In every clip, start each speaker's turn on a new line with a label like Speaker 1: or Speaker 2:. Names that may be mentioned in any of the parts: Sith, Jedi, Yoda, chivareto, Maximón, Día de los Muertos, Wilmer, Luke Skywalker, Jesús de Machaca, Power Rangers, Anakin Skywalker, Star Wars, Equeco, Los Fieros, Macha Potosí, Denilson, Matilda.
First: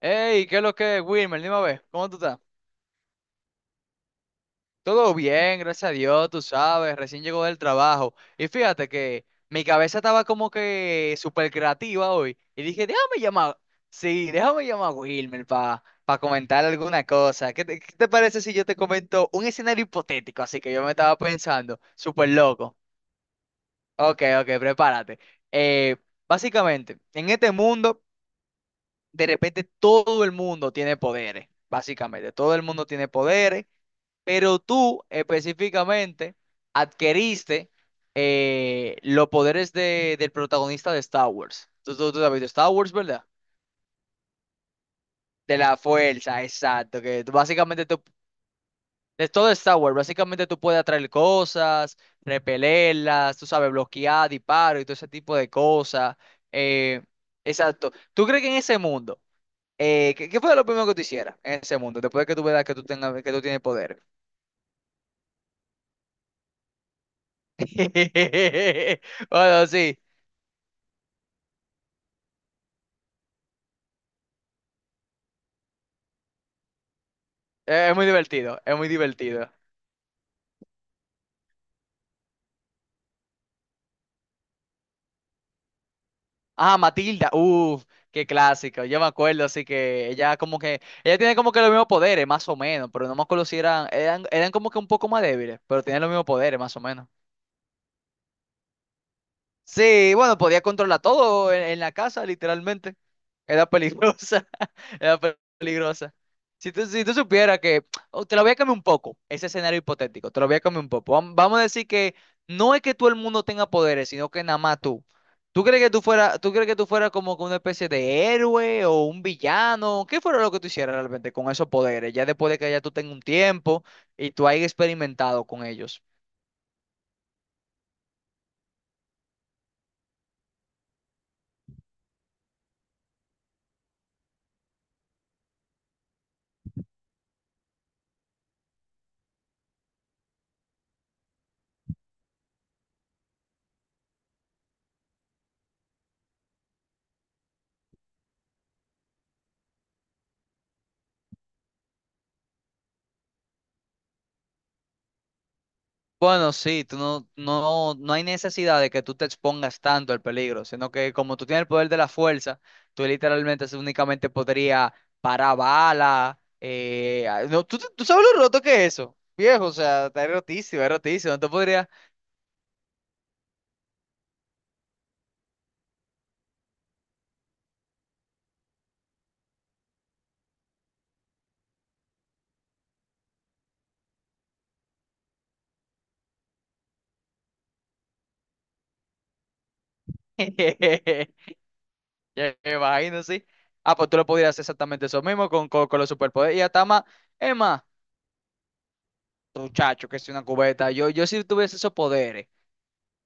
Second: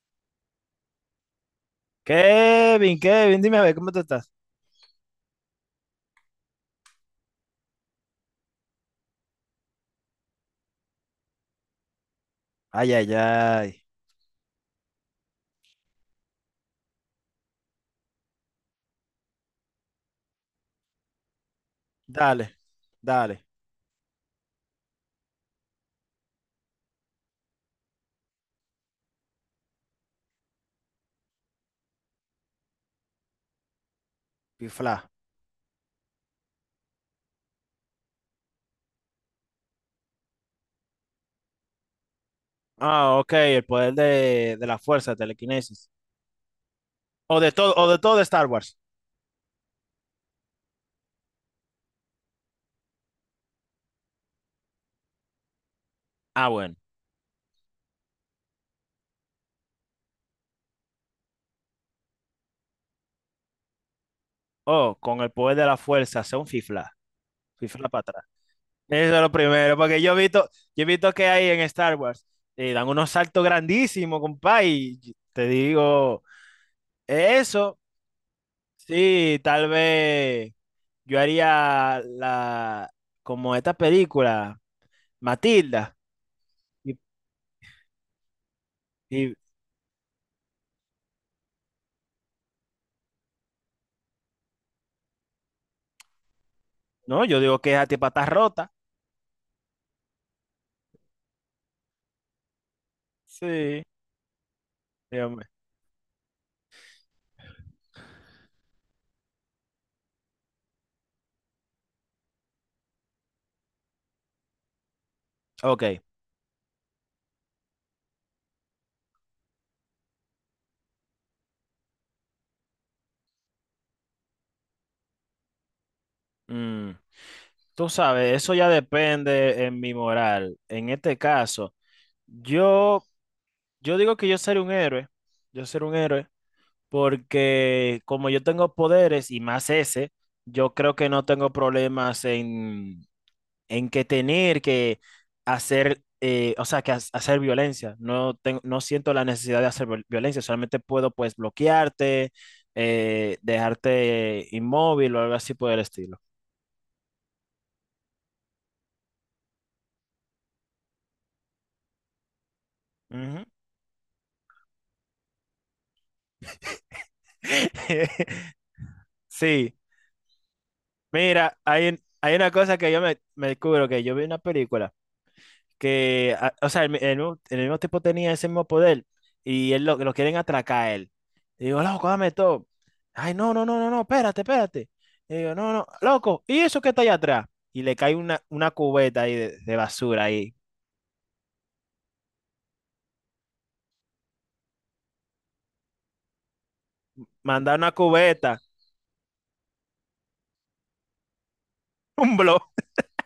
Speaker 1: Hey, ¿qué es lo que es, Wilmer? Dime a ver, ¿cómo tú estás?
Speaker 2: Kevin, Kevin, dime a ver, ¿cómo te estás?
Speaker 1: Todo bien, gracias a Dios, tú sabes, recién llegó del trabajo. Y fíjate que mi cabeza estaba como que súper creativa hoy. Y dije,
Speaker 2: Ay, ay,
Speaker 1: déjame llamar,
Speaker 2: ay.
Speaker 1: sí, déjame llamar a Wilmer para comentar alguna cosa. ¿Qué te parece si yo te comento un escenario hipotético? Así que yo me estaba pensando, súper
Speaker 2: Dale,
Speaker 1: loco.
Speaker 2: dale,
Speaker 1: Ok, ok, prepárate. Eh, Básicamente, en este mundo, de repente todo el mundo tiene poderes. Básicamente, todo el mundo tiene poderes. Pero
Speaker 2: pifla.
Speaker 1: tú específicamente adquiriste los poderes del protagonista de Star Wars. Tú has visto Star Wars,
Speaker 2: Ah,
Speaker 1: ¿verdad?
Speaker 2: ok, el poder de la fuerza,
Speaker 1: De la
Speaker 2: telequinesis.
Speaker 1: fuerza, exacto. Que tú
Speaker 2: O
Speaker 1: básicamente
Speaker 2: de
Speaker 1: tú,
Speaker 2: todo de Star Wars.
Speaker 1: de todo Star Wars, básicamente tú puedes atraer cosas, repelerlas, tú sabes, bloquear, disparos y todo ese tipo de cosas.
Speaker 2: Ah, bueno.
Speaker 1: Eh, exacto. ¿Tú crees que en ese mundo, ¿qué, qué fue lo primero que tú hicieras en ese mundo? Después de que tú veas que tú tengas, que tú tienes poder.
Speaker 2: Oh, con el poder de la fuerza, hace un fifla. Fifla para atrás. Eso es lo
Speaker 1: Bueno,
Speaker 2: primero,
Speaker 1: sí.
Speaker 2: porque yo he visto que hay en Star Wars. Dan unos saltos grandísimos, compa, y te digo, eso,
Speaker 1: Es muy divertido, es muy
Speaker 2: sí,
Speaker 1: divertido.
Speaker 2: tal vez yo haría la, como esta película. Matilda.
Speaker 1: Ah,
Speaker 2: Y,
Speaker 1: Matilda, uff, qué clásico. Yo me
Speaker 2: y-
Speaker 1: acuerdo, así que ella como que, ella tiene como que los mismos poderes, más o menos, pero no me acuerdo si eran como que un poco más débiles, pero tienen los mismos poderes, más o menos.
Speaker 2: no, yo digo que es a ti patas rota.
Speaker 1: Sí, bueno, podía controlar todo en la casa, literalmente. Era
Speaker 2: Sí,
Speaker 1: peligrosa, era
Speaker 2: dígame.
Speaker 1: peligrosa. Si tú supieras que, oh, te lo voy a cambiar un poco, ese escenario hipotético, te lo voy a cambiar un poco. Vamos a decir que no es que todo el mundo tenga poderes, sino que nada más tú. ¿Tú crees que
Speaker 2: Ok.
Speaker 1: tú fuera, tú crees que tú fuera como que una especie de héroe o un villano? ¿Qué fuera lo que tú hicieras realmente con esos poderes? Ya después de que ya tú tengas un tiempo y tú hayas experimentado con ellos.
Speaker 2: mm, Tú sabes, eso ya depende en mi moral. En este caso, yo, yo digo que yo seré un héroe. Yo seré un héroe porque como yo tengo poderes y más ese, yo creo que no tengo problemas en que tener que hacer, o sea, que hacer violencia. No tengo, no siento la necesidad de hacer violencia, solamente puedo pues bloquearte, dejarte inmóvil o algo así por el estilo.
Speaker 1: Bueno, sí, tú no, no, no hay necesidad de que tú te expongas tanto al peligro, sino que como tú tienes el poder de la fuerza, tú
Speaker 2: Ujú.
Speaker 1: literalmente únicamente podría parar bala. No, ¿tú, tú sabes lo roto que es eso, viejo, o
Speaker 2: Sí,
Speaker 1: sea, está rotísimo, es rotísimo, no te
Speaker 2: mira,
Speaker 1: podrías...
Speaker 2: hay una cosa que yo me descubro, que yo vi una película. Que, o sea, el mismo tipo tenía ese mismo poder y él lo quieren atracar a él. Y digo, loco, dame todo. Ay, no, no, no, no, no, espérate, espérate. Y digo, no, no, loco, ¿y eso que está allá atrás? Y le cae una cubeta ahí de basura ahí.
Speaker 1: Ya me imagino, sí. Ah, pues tú lo podrías hacer exactamente eso mismo con los superpoderes. Y hasta más, es
Speaker 2: Manda
Speaker 1: más,
Speaker 2: una cubeta,
Speaker 1: muchacho, que es una cubeta. Yo si tuviese esos
Speaker 2: un
Speaker 1: poderes.
Speaker 2: blog.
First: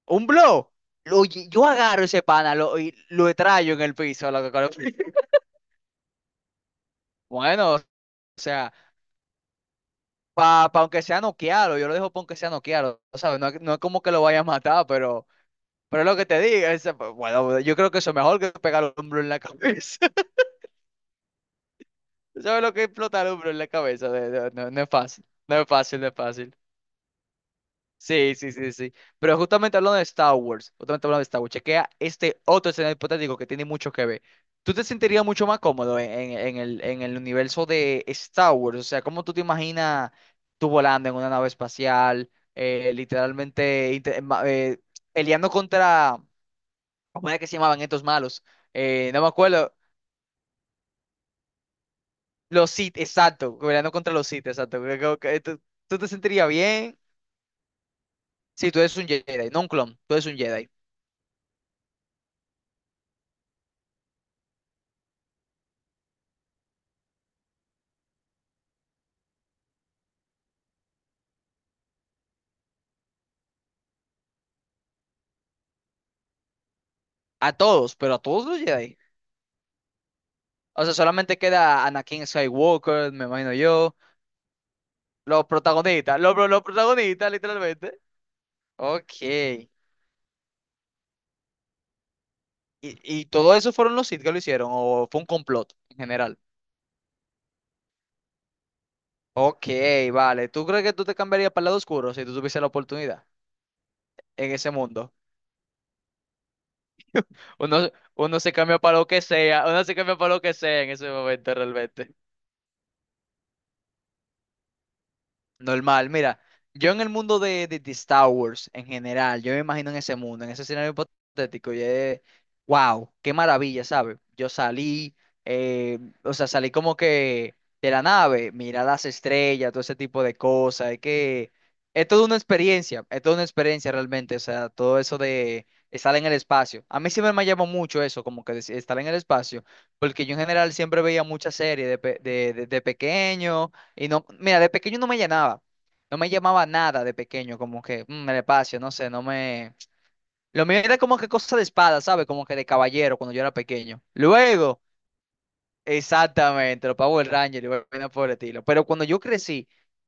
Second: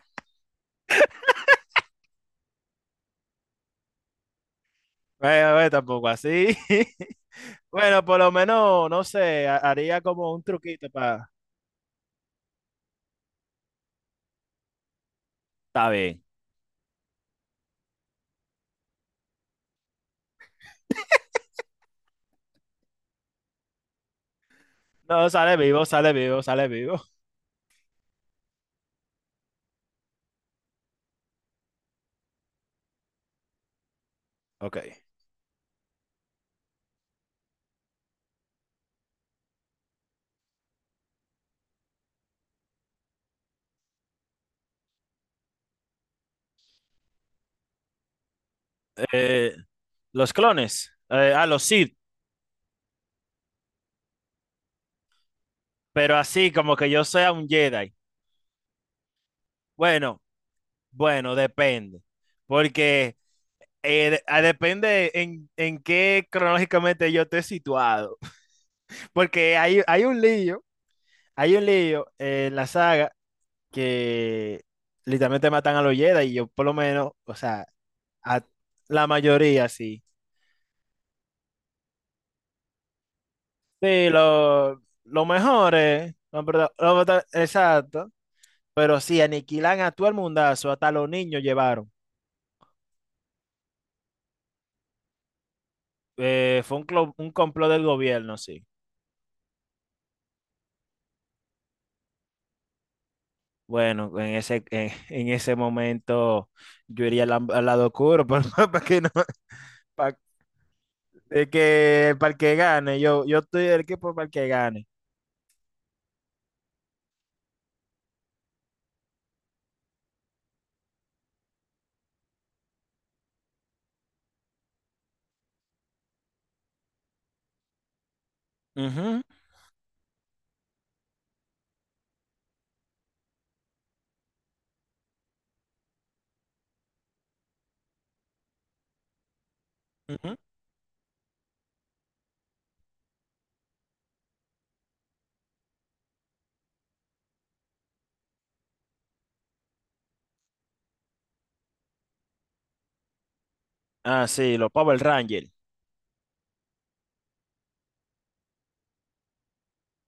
Speaker 1: Un blow. Oye, yo agarro ese pana lo, y lo traigo en el piso. Loco,
Speaker 2: Bueno, tampoco así.
Speaker 1: Bueno, o
Speaker 2: Bueno, por lo
Speaker 1: sea,
Speaker 2: menos, no sé, haría como un
Speaker 1: para
Speaker 2: truquito
Speaker 1: aunque sea
Speaker 2: para...
Speaker 1: noquearlo, yo lo dejo para aunque sea noquearlo, ¿sabes? No, no es como que lo vaya a matar,
Speaker 2: Está
Speaker 1: pero es lo
Speaker 2: bien.
Speaker 1: que te digo. Bueno, yo creo que eso es mejor que pegar un blow en la cabeza. ¿Sabes lo que es explotar un blow en la cabeza? No, no es fácil.
Speaker 2: No,
Speaker 1: No
Speaker 2: sale
Speaker 1: es
Speaker 2: vivo,
Speaker 1: fácil, no
Speaker 2: sale
Speaker 1: es
Speaker 2: vivo,
Speaker 1: fácil.
Speaker 2: sale vivo.
Speaker 1: Sí, sí, sí, sí. Pero justamente hablando de Star Wars, justamente hablando de Star Wars, chequea este otro escenario hipotético que tiene mucho que ver. ¿Tú te
Speaker 2: Ok.
Speaker 1: sentirías mucho más cómodo en el universo de Star Wars? O sea, ¿cómo tú te imaginas tú volando en una nave espacial, literalmente peleando contra, ¿cómo era que se llamaban estos malos? No me
Speaker 2: Eh,
Speaker 1: acuerdo.
Speaker 2: los clones. Los Sith.
Speaker 1: Los Sith, exacto, peleando contra los Sith, exacto. ¿Tú, tú te
Speaker 2: Pero
Speaker 1: sentirías
Speaker 2: así como que
Speaker 1: bien?
Speaker 2: yo sea un Jedi.
Speaker 1: Sí, tú eres un Jedi, no un clon, tú
Speaker 2: Bueno,
Speaker 1: eres un Jedi.
Speaker 2: bueno, depende. Porque depende en qué cronológicamente yo esté situado. Porque hay, hay un lío en la saga que literalmente matan a los Jedi y yo por lo menos, o
Speaker 1: A
Speaker 2: sea,
Speaker 1: todos, pero a
Speaker 2: a
Speaker 1: todos los Jedi.
Speaker 2: la mayoría sí.
Speaker 1: O sea, solamente queda Anakin Skywalker, me imagino yo.
Speaker 2: Sí, lo mejor es, no,
Speaker 1: Los
Speaker 2: perdón, lo-
Speaker 1: protagonistas, literalmente.
Speaker 2: exacto, pero sí,
Speaker 1: Ok.
Speaker 2: aniquilan a todo el mundazo, hasta los niños llevaron.
Speaker 1: Y todo eso fueron los Sith que lo hicieron? ¿O fue un complot en general?
Speaker 2: Fue un, un complot del gobierno, sí.
Speaker 1: Ok, vale. ¿Tú crees que tú te cambiarías para el lado oscuro si tú tuviese la oportunidad
Speaker 2: Bueno, en
Speaker 1: en
Speaker 2: ese,
Speaker 1: ese mundo?
Speaker 2: en ese momento yo iría al, al lado
Speaker 1: Uno,
Speaker 2: oscuro
Speaker 1: uno se cambia
Speaker 2: para
Speaker 1: para
Speaker 2: que
Speaker 1: lo
Speaker 2: no,
Speaker 1: que sea, uno se cambia
Speaker 2: para,
Speaker 1: para lo que sea en ese momento realmente.
Speaker 2: que, para el que gane. Yo estoy del equipo para el que gane.
Speaker 1: Normal, mira, yo en el mundo de Star Wars en general, yo me imagino en ese mundo, en ese escenario hipotético, y es, wow, qué maravilla, ¿sabes? Yo salí, eh, o sea, salí como que de la nave, mirar las
Speaker 2: Ujú,
Speaker 1: estrellas, todo ese tipo de cosas, es que es toda una experiencia, es toda una experiencia realmente, o sea, todo eso de estar en el espacio. A mí siempre me llamó mucho eso, como que estar en el espacio, porque yo
Speaker 2: ujú.
Speaker 1: en general siempre veía muchas series de, de pequeño. Y no, mira, de pequeño no me llenaba. No me llamaba nada de pequeño, como que el espacio, no sé, no me... Lo mío era como que cosa de espada, ¿sabes? Como que de caballero cuando yo era pequeño.
Speaker 2: Ah, sí, los
Speaker 1: Luego,
Speaker 2: Power Rangers.
Speaker 1: exactamente, los Power Rangers y vaina por el estilo. Pero cuando yo crecí,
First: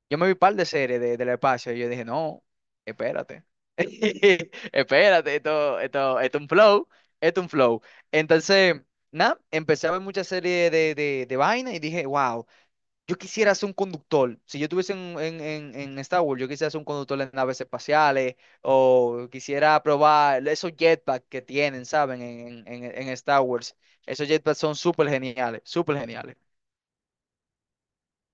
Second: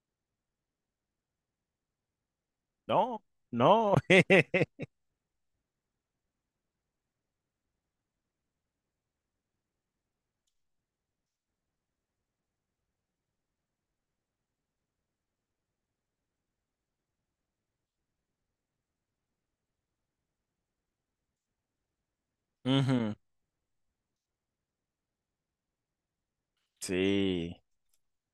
Speaker 1: yo me vi par de series de, del espacio y yo dije, no,
Speaker 2: No,
Speaker 1: espérate.
Speaker 2: no.
Speaker 1: Espérate, esto es un flow, esto es un flow. Entonces, nada, empecé a ver muchas series de vaina y dije, wow. Yo quisiera ser un conductor. Si yo estuviese en Star Wars, yo quisiera ser un conductor en naves espaciales o quisiera probar esos jetpacks que tienen, ¿saben? En
Speaker 2: Ujú,
Speaker 1: Star Wars. Esos jetpacks son súper geniales, súper geniales.
Speaker 2: sí,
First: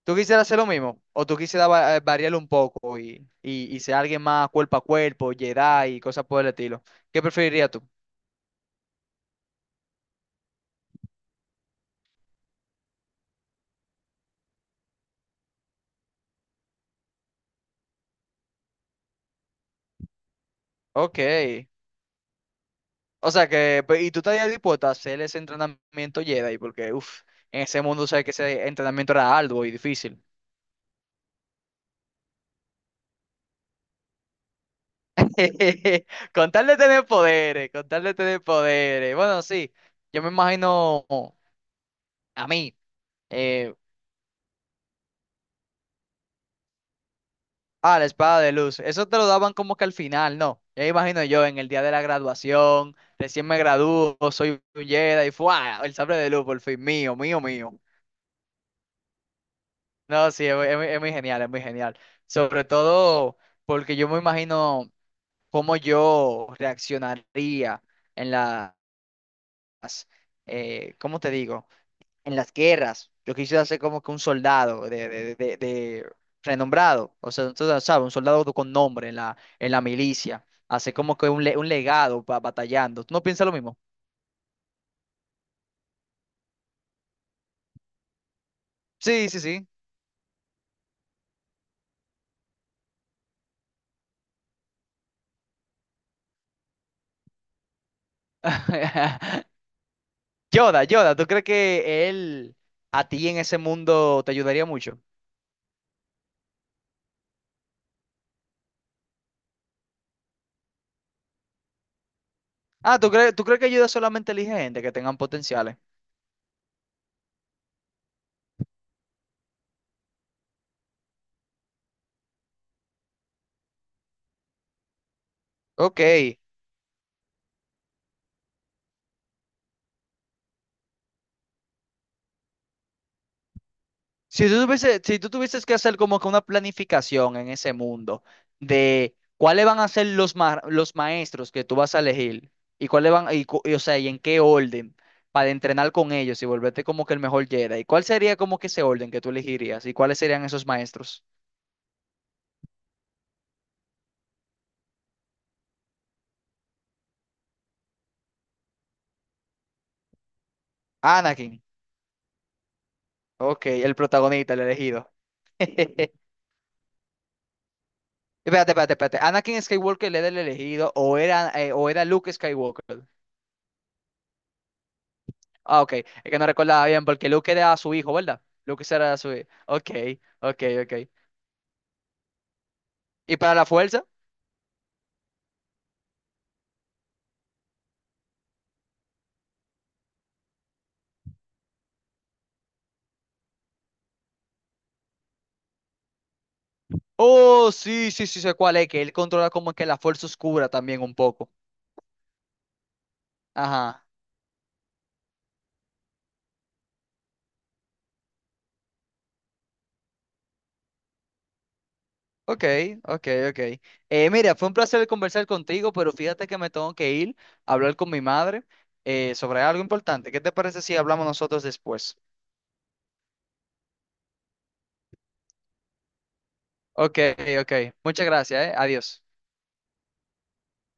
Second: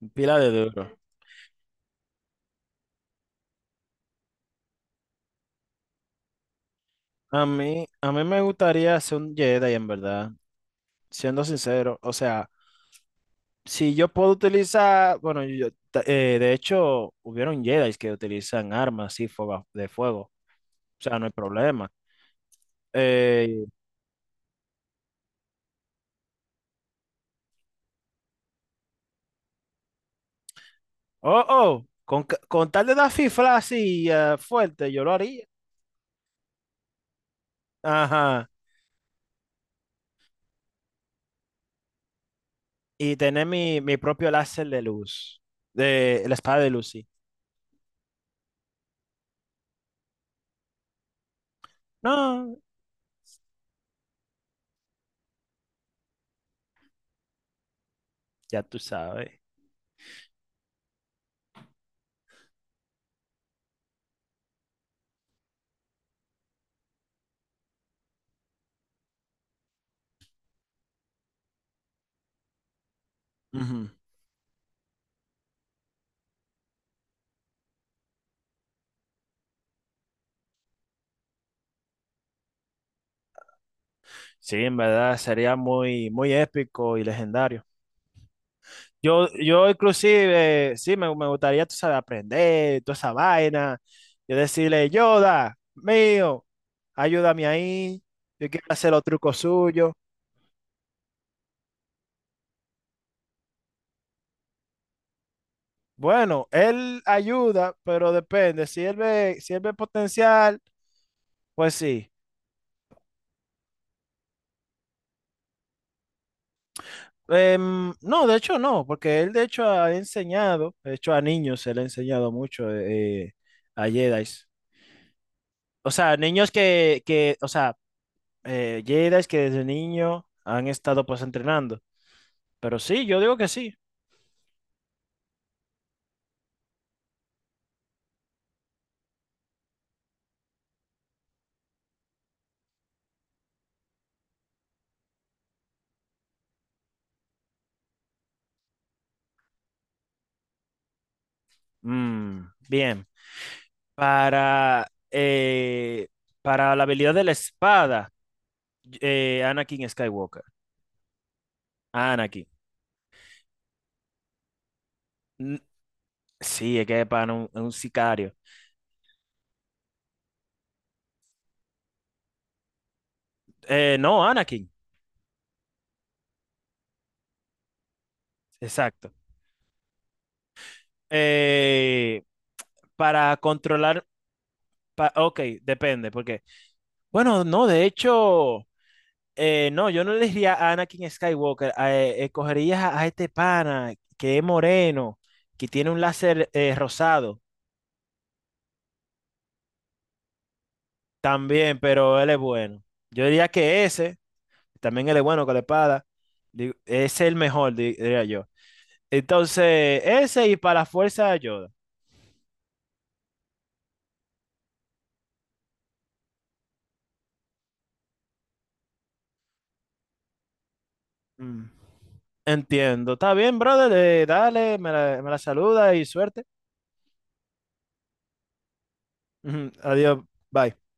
Speaker 1: ¿Tú
Speaker 2: pila
Speaker 1: quisieras
Speaker 2: de
Speaker 1: hacer lo
Speaker 2: duro.
Speaker 1: mismo? ¿O tú quisieras variarlo un poco y ser alguien más cuerpo a cuerpo, Jedi y cosas por el estilo? ¿Qué preferirías tú?
Speaker 2: A mí me gustaría ser un Jedi, en verdad, siendo sincero. O sea, si yo puedo utilizar, bueno, de hecho, hubieron Jedi que utilizan armas y fuego, de fuego, o sea,
Speaker 1: Ok.
Speaker 2: no hay problema.
Speaker 1: O sea
Speaker 2: Eh,
Speaker 1: que, y tú estarías dispuesto a hacer ese entrenamiento Jedi porque, uff, en ese mundo sabes que ese entrenamiento era arduo y difícil.
Speaker 2: oh, oh, con, con tal de dar fifla así fuerte, yo lo haría.
Speaker 1: Con tal de tener poderes, con tal de tener
Speaker 2: Ajá,
Speaker 1: poderes. Bueno, sí, yo me imagino a mí,
Speaker 2: y tener
Speaker 1: eh,
Speaker 2: mi, mi propio láser de luz, de la espada de luz, sí.
Speaker 1: la espada de luz. Eso te lo daban como que al final, ¿no? Ya me imagino yo en el día de la
Speaker 2: No,
Speaker 1: graduación, recién me gradúo, soy un Jedi, ¡fua! El sable de luz, por fin, mío, mío, mío.
Speaker 2: ya tú sabes.
Speaker 1: No, sí, es muy genial, es muy genial. Sobre todo porque yo me imagino cómo yo reaccionaría en las, ¿cómo te digo? En las guerras. Yo quisiera ser
Speaker 2: Ujú.
Speaker 1: como que un soldado de renombrado, o sea, tú sabes, un soldado con nombre en la milicia, hacer como que un, un legado batallando. ¿Tú no piensas lo mismo?
Speaker 2: Sí, en verdad sería muy, muy épico y legendario. Yo,
Speaker 1: Sí, sí, sí.
Speaker 2: yo inclusive, sí, me gustaría, tú sabes, aprender toda esa vaina. Yo decirle, Yoda, mío, ayúdame ahí. Yo quiero hacer los trucos suyos.
Speaker 1: Yoda, Yoda, ¿tú crees que él a ti en ese mundo te ayudaría mucho?
Speaker 2: Bueno, él ayuda, pero depende. Si él ve, si él ve potencial, pues sí.
Speaker 1: Ah, tú crees que ayuda solamente elige gente que tengan potenciales?
Speaker 2: No, de hecho no, porque él de hecho ha enseñado, de hecho a niños se le ha enseñado mucho a Jedi. O
Speaker 1: Ok.
Speaker 2: sea, niños que o sea, Jedis que desde niño han estado pues entrenando. Pero sí, yo digo que sí.
Speaker 1: Si tú tuvieses que hacer como que una planificación en ese mundo de cuáles van a ser los, los maestros que tú vas a elegir y cuáles van, o sea, y en qué orden para entrenar con ellos y volverte como que el mejor Jedi, ¿cuál sería como que ese orden que tú elegirías y cuáles serían esos maestros?
Speaker 2: Mm, Bien. Para, eh, para la habilidad de la espada, Anakin Skywalker.
Speaker 1: Anakin,
Speaker 2: Anakin.
Speaker 1: ok, el protagonista, el elegido.
Speaker 2: Mm, Sí, es que es para un sicario.
Speaker 1: Espérate, espérate, espérate. ¿Anakin Skywalker era el elegido o era Luke Skywalker?
Speaker 2: No, Anakin.
Speaker 1: Ah, ok. Es que no recordaba bien, porque Luke era su hijo, ¿verdad? Luke
Speaker 2: Exacto.
Speaker 1: era su hijo. Ok, ok, ok.
Speaker 2: Eh, para
Speaker 1: ¿Y para la fuerza?
Speaker 2: controlar. Ok, depende, porque. Bueno, no, de hecho. No, yo no le diría a Anakin Skywalker. Escogerías a este pana que es moreno, que tiene un láser rosado.
Speaker 1: Oh, sí, sí, sí, sé cuál es, que él controla como que la fuerza oscura también un poco.
Speaker 2: También, pero él es bueno. Yo diría que
Speaker 1: Ajá.
Speaker 2: ese, también él es bueno con la espada, es el mejor, diría yo. Entonces, ese y para la fuerza de Yoda.
Speaker 1: Ok, ok, ok. Mira, fue un placer conversar contigo, pero fíjate que me tengo que ir a hablar con mi madre sobre algo importante. ¿Qué te parece si hablamos nosotros
Speaker 2: Mm,
Speaker 1: después?
Speaker 2: Entiendo. Está bien, brother. Dale, me la saluda y suerte.
Speaker 1: Ok, ok. Muchas gracias, eh. Adiós.
Speaker 2: Ujú, adiós. Bye.